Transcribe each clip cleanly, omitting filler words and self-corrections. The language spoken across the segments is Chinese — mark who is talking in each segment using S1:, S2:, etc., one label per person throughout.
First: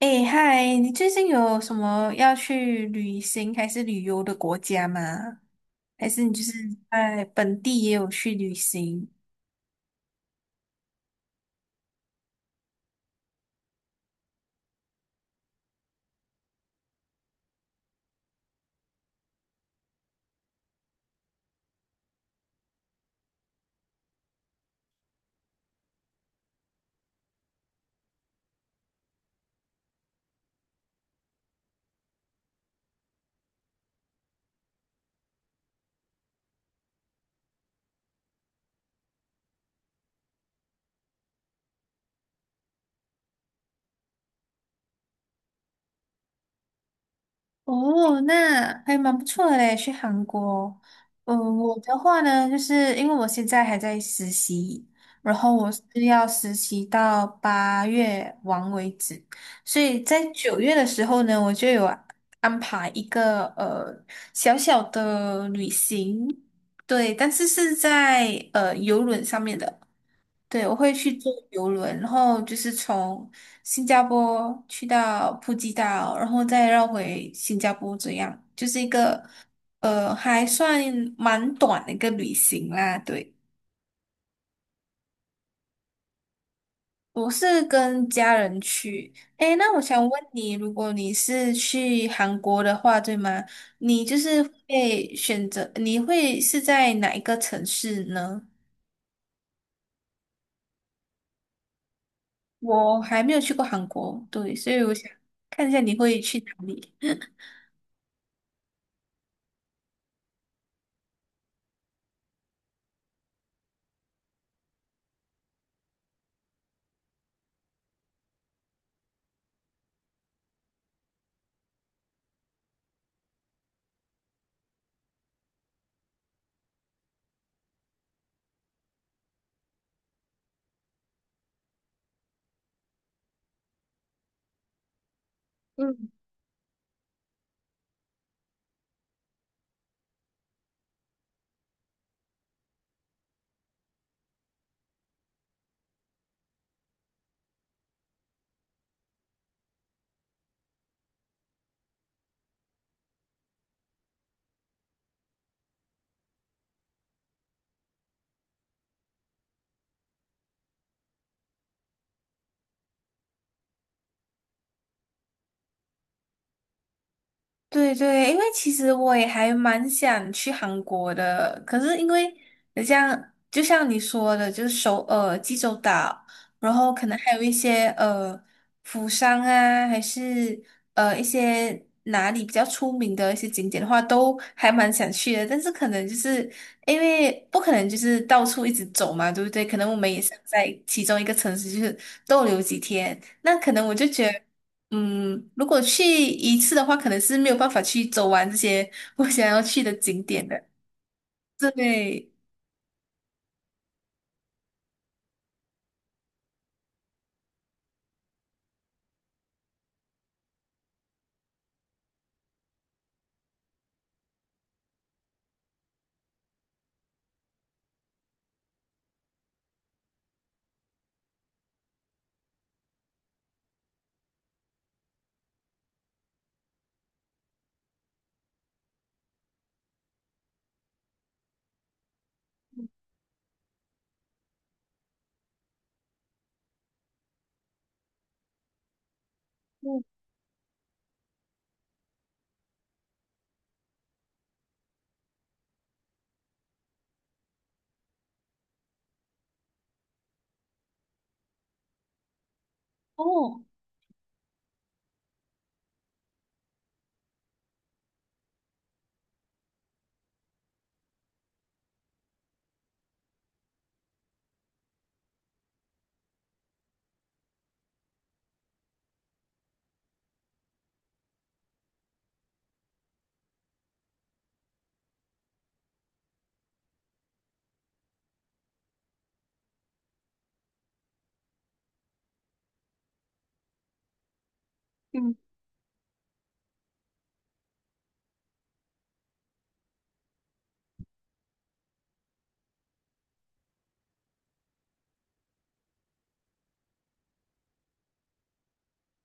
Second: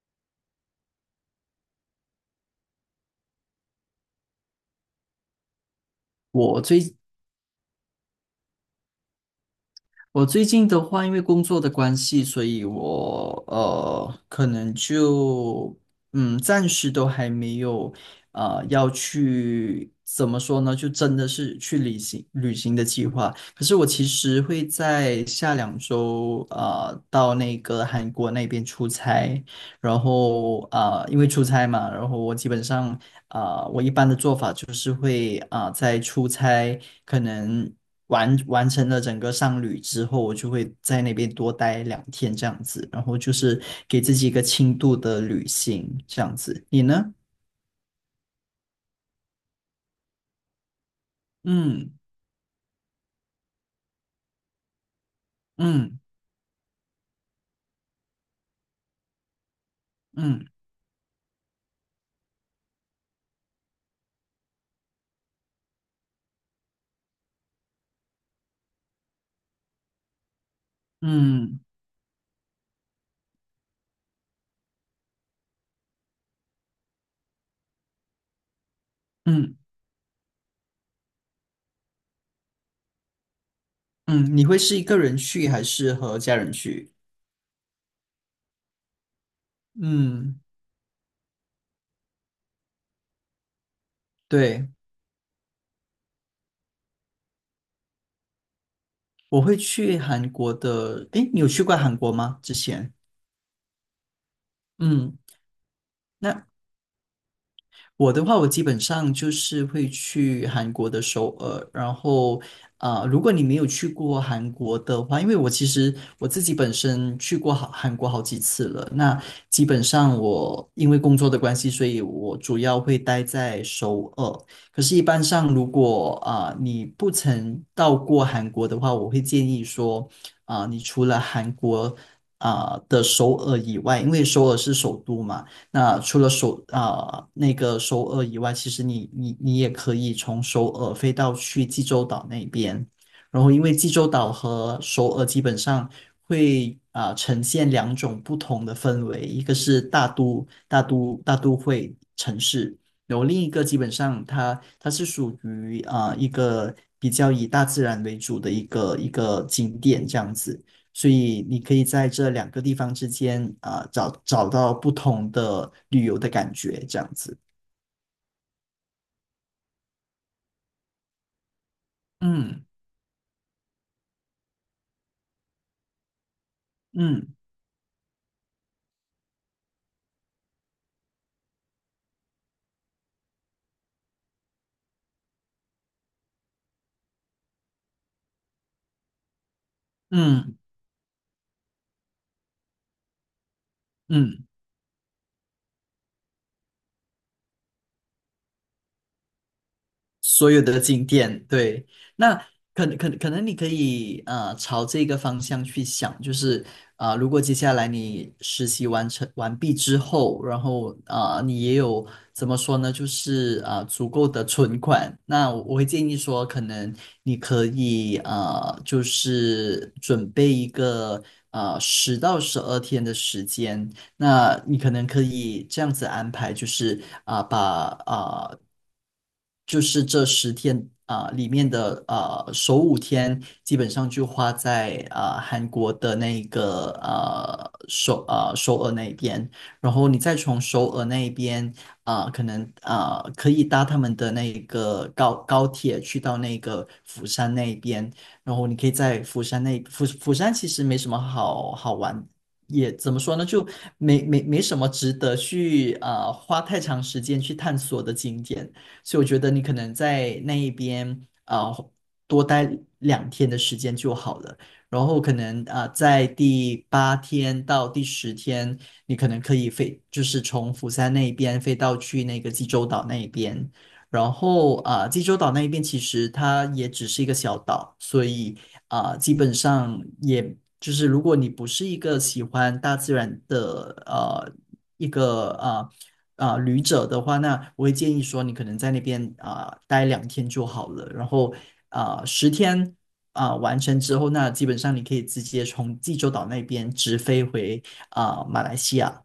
S1: 哎嗨，你最近有什么要去旅行还是旅游的国家吗？还是你就是
S2: 我最
S1: 在本地也有去旅行？
S2: 我最近的话，因为工作的关系，所以我可能就暂时都还没有要去怎么说呢，就真的是去旅行旅行的计划。可是我其实会在下两周到那个韩国那边出差，然后因为出差嘛，然后我基本上我一般的做法就是会在出差可能完成了整个商旅之后，我就会在那边多待两天这样子，然后就是给自己一个轻度的旅行这样子。你呢？
S1: 哦，那还蛮不错的嘞，去韩国。嗯，我
S2: 嗯
S1: 的话呢，就是因为我现在还在实习，然后我是
S2: 嗯
S1: 要实习到八月完为止，所以在
S2: 嗯
S1: 九月的时候呢，我就有安排一个小小的旅行，对，但是是在游轮上面的。对，我会去坐
S2: 嗯
S1: 游轮，然后就是从新加坡去到普吉岛，然后再绕回新加坡，这样就是一个
S2: 嗯
S1: 还算蛮短的一个旅行啦。对，
S2: 嗯，你会是一个人去还是和家人去？
S1: 我是跟家人去。诶，那我想问
S2: 嗯，
S1: 你，如果你是去韩国的话，对吗？你就是
S2: 对，
S1: 会选择，你会是在哪一个城市呢？
S2: 我会去韩国的。诶，你有去过韩国吗？之前？
S1: 我还没有去过韩国，对，所以我想
S2: 嗯。
S1: 看一下你会去
S2: 那
S1: 哪里。
S2: 我的话，我基本上就是会去韩国的首尔，然后如果你没有去过韩国的话，因为我其实我自己本身去过好韩国好几次了，那基本上我因为工作的关系，所以我主要会待在首尔。可是，一般上如果你不曾到过韩国的话，我会建议说你除了韩国。的首尔以外，因为首尔是首都嘛，那
S1: 嗯。
S2: 除了那个首尔以外，其实你也可以从首尔飞到去济州岛那边，然后因为济州岛和首尔基本上会呈现两种不同的氛围，一个是大都会城市，然后另一个基本上它是属于一个比较以大自然为主的一个景点这样子。所以你可以在这两个地方之间找到不同的旅游的感觉，这样子。
S1: 对对，因为其实我也还蛮想去韩国的，可是因为
S2: 嗯
S1: 你像就像你说的，就是首尔、济州岛，然后可能还
S2: 嗯
S1: 有一些釜山啊，还是一些哪里比较出名的一些景点的话，都还蛮想去的。但是可能就是因为不可能就是到处一直走嘛，对不对？可能我们也想
S2: 嗯
S1: 在其中一个城市就是逗留几天，那可能我就觉得。
S2: 嗯。
S1: 嗯，如果去一次的话，可能是没有办法去走完这些 我想要去的景点
S2: 所有
S1: 的。
S2: 的景点，对，
S1: 对，
S2: 那可能你可以啊朝这个方向去想，就是如果接下来你实习完毕之后，然后你也有怎么说呢，就是足够的存款，那我会建议说，可能你可以就是准备一个十到十二天的时间。那你可能可以这样子安排，就是把啊、就是这十天里面的首五天，基本上就花在韩国的那个首尔那边，然
S1: 嗯
S2: 后你再从首尔那边可能可以搭他们的那个高铁去到那个釜山那边，然后你可以在釜山其实没什么好玩也怎么说呢，
S1: 哦，
S2: 就没什么值得去花太长时间去探索的景点，所以我觉得你可能在那一边多待两天的时间就好了，然后可能在第八天到第十天，你可能可以飞，就是从釜山那一边飞到去那个济州岛那一边，然后济州岛那一边其实它也只是一个小岛，所以基本上也就是如果你不是一个喜欢大自然的一
S1: 嗯
S2: 个旅者的话，那我会建议说你可能在那边待两天就好了，然后十、天完成之后，那基本上你可以直接从济州岛那边直飞回马来西亚。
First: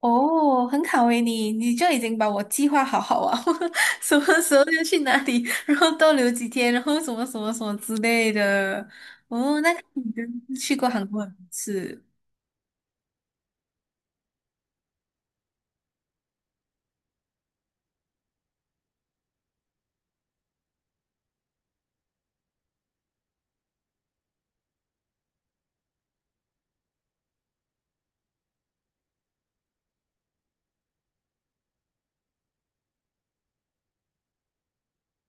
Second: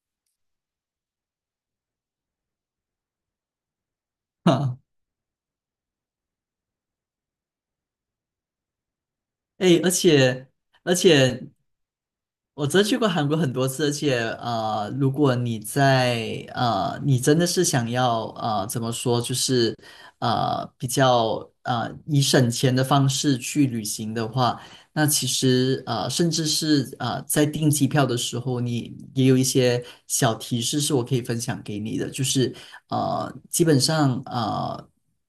S1: 哦，很好诶，你就已经把我计划好好啊，什么时候要去 哪里，然后逗留几天，然后什么什么什么之类的。哦，那
S2: 哎，而
S1: 你真
S2: 且
S1: 是去过
S2: 而
S1: 韩国很
S2: 且
S1: 多次。
S2: 我真去过韩国很多次，而且如果你在你真的是想要怎么说，就是比较以省钱的方式去旅行的话，那其实甚至是在订机票的时候，你也有一些小提示是我可以分享给你的，就是基本上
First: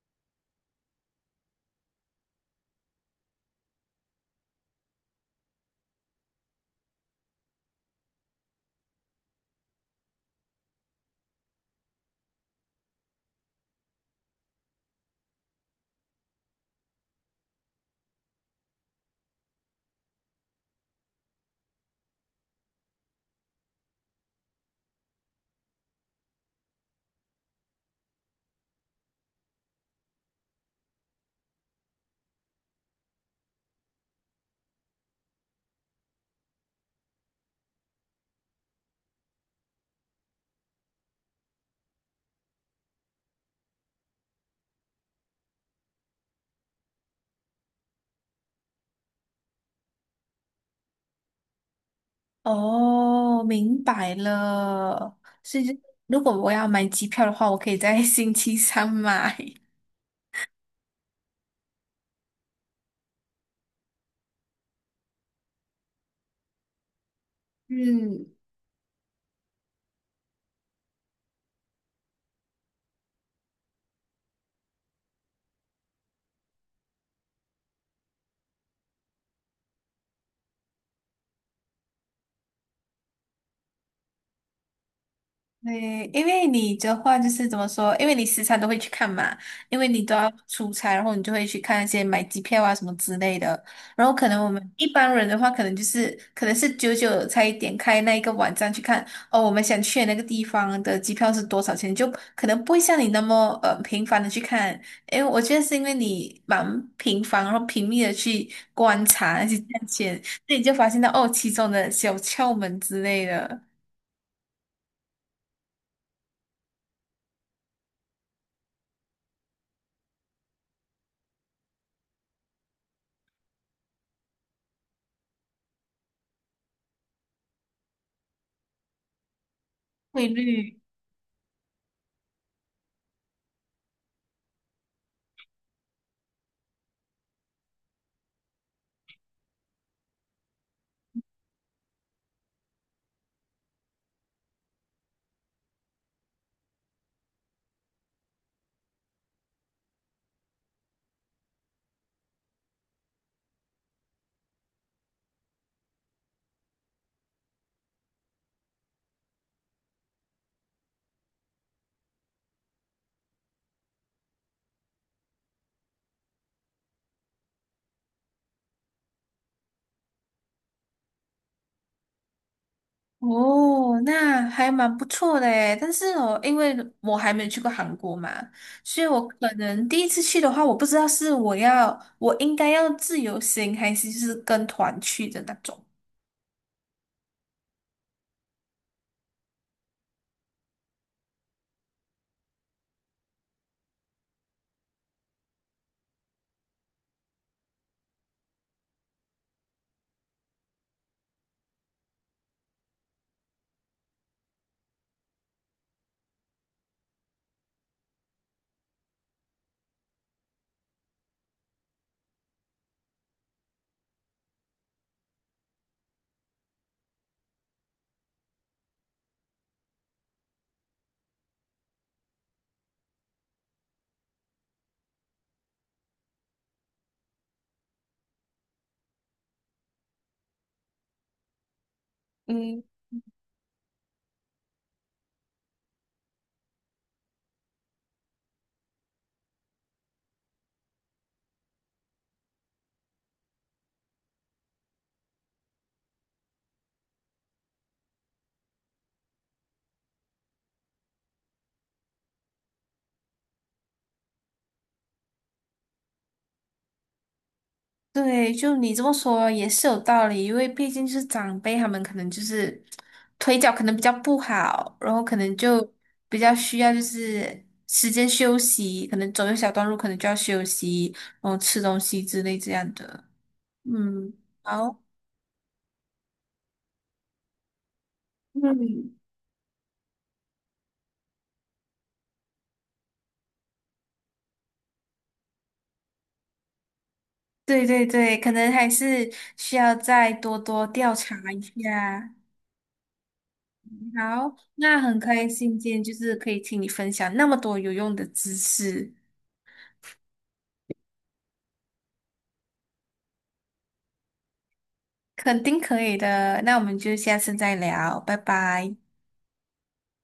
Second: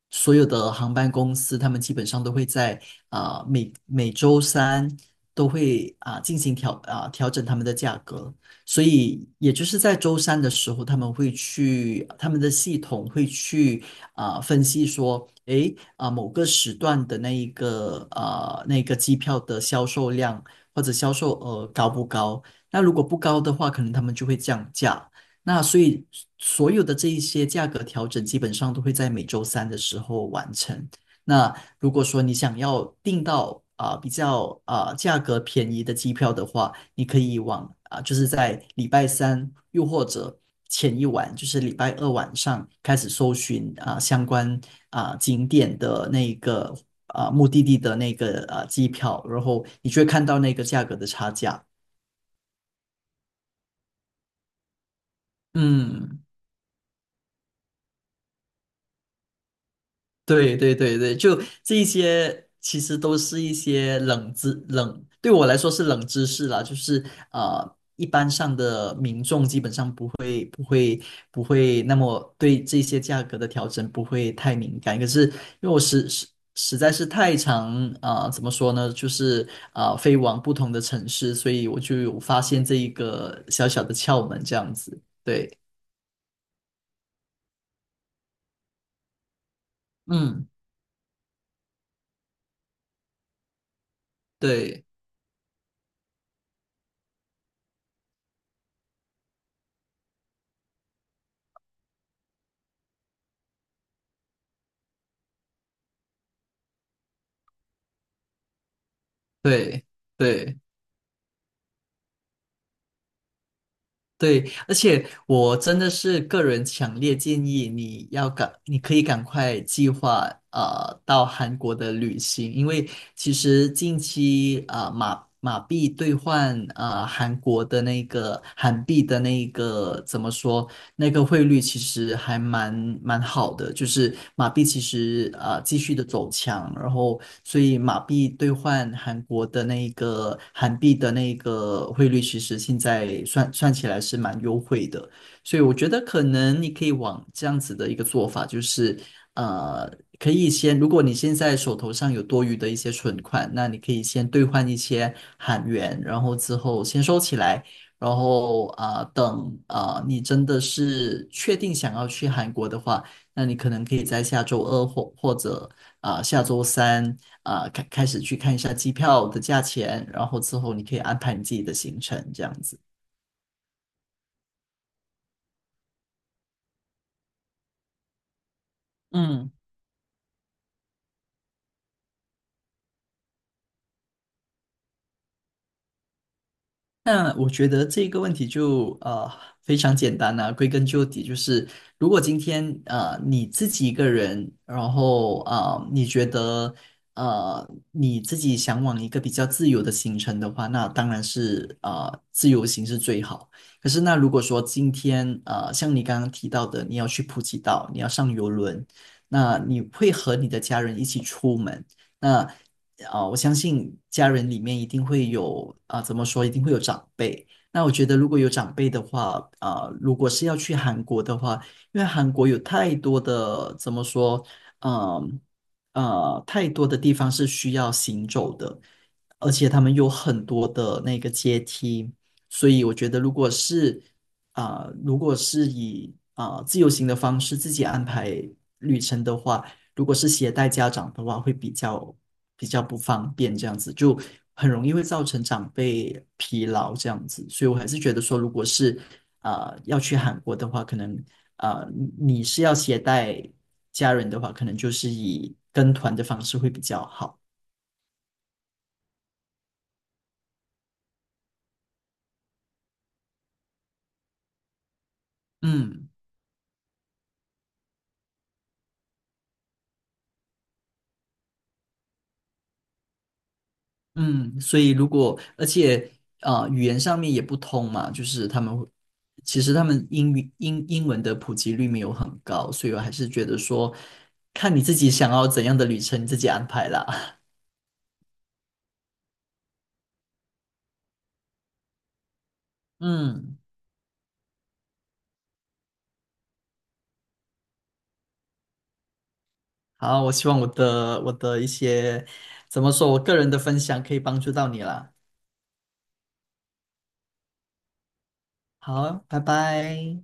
S2: 所有的航班公司他们基本上都会在呃每每周三都会进行调整他们的价格，所以也就是在周三的时候，他们会去他们的系统会去分析说，诶某个时段的那一个那个机票的销售量或者销售额高不高？那如果不高的话，可能他们就会降价。那所以所有的这一些价格调整，基本上都会在每周三的时候完成。那如果说你想要订到比较价格便宜的机票的话，你可以往就是在礼拜三又或者前一晚，就是礼拜二晚上开始搜寻相关景点的那个目的地的那个机票，然后你就会看到那个价格的差价。
S1: 哦，明白了。所以就，
S2: 嗯。
S1: 如果我要买机票的话，我可以在 星期三买。
S2: 对对对对，就这一些，其实都是一些冷知冷，对我来说是冷知识啦，就是一般
S1: 嗯，
S2: 上的民众基本上不会那么对这些价格的调整不会太敏感，可是因为我实在是太常怎么说呢，就是飞往不同的城市，所以我就有发现这一个小小的窍门这样子，对，
S1: 对，因为你的话就是怎么说？因为你时常都会去看嘛，因为你都要
S2: 嗯，
S1: 出差，然后你就会去看一些买机票啊什么之类的。然后可能我们一
S2: 对
S1: 般人的话，可能就是可能是久久才点开那一个网站去看哦，我们想去的那个地方的机票是多少钱，就可能不会像你那么频繁的去看。因为我觉得是因为你蛮频繁，然后频密的去观察那些价
S2: 对。
S1: 钱，所以
S2: 对
S1: 你就发现到哦其中的小窍门之类的
S2: 对，而且我真的是个人强烈建议你要赶，你可以赶快计划到韩国的旅行，因为其实近期马币兑换韩国的那个韩币的那个怎
S1: 汇
S2: 么说
S1: 率。
S2: 那个汇率其实还蛮好的，就是马币其实继续的走强，然后所以马币兑换韩国的那个韩币的那个汇率，其实现在算算起来是蛮优惠的，所以我觉得可能你可以往这样子的一个做法，就是呃可以先，如果你现在手头上有多余的一些存款，那你可以先兑换一些韩元，然后之后先收起来。然后等你真的是确定想要去韩国的话，那你可能可以在下周二或者下周三开始去看一下机票的价钱，然后之后你可以安排你自己的行程，这样子。
S1: 哦，那还蛮不错的诶，但是哦，因为我还没有去过韩国嘛，所以我可
S2: 嗯，
S1: 能第一次去的话，我不知道是我要我应该要自由行，还是就是跟团去的那种。
S2: 那我觉得这个问题就非常简单了、归根究底就是，如果今天你自己一个人，然后啊你觉得你自己想往一个比较自由的行程的话，那当然是啊自由行是最好。可是那如果说今天啊像你刚刚提到的，你要去普吉岛，你要上游轮，那你会和你的家人一起出门。那我相信家人里面一定会有怎么说，一定会有长辈。那我觉得如果有长辈的话，如果是要去韩国的话，因为韩国有太多的怎么说，嗯太多的地方是需要行走的，而且他们有很多的那个阶梯，所
S1: 嗯，
S2: 以我觉得如果是如果是以自由行的方式自己安排旅程的话，如果是携带家长的话，会比较不方便，这样子就很容易会造成长辈疲劳这样子。所以我还是觉得说，如果是要去韩国的话，可能呃你是要携带家人的话，可能就是以跟团的方式会比较好。
S1: 对，就你这么说也是有道理，因为毕竟就是长辈他们可能就是腿脚可能比较不好，然后可能就
S2: 嗯。
S1: 比较需要就是时间休息，可能走一小段路可能就要休息，然后吃东西之类这样的。嗯。
S2: 嗯，所以
S1: 好。
S2: 如果而且语言上面也不通嘛，就是他们会
S1: 嗯，
S2: 其实他们英语英英文的普及率没有很高，所以我还是觉得说，看你自己想要怎样的旅程，你自己安排啦。
S1: 对对对，可能还是需要再多多调查一下。
S2: 嗯，
S1: 好，那很开心今天就是可以听你分享那么多有用的知识，
S2: 好，我希望我的一些怎么说，我个人的分享可以帮助到你啦。
S1: 肯定可以的。那我们就下次再聊，拜拜。
S2: 好，拜拜。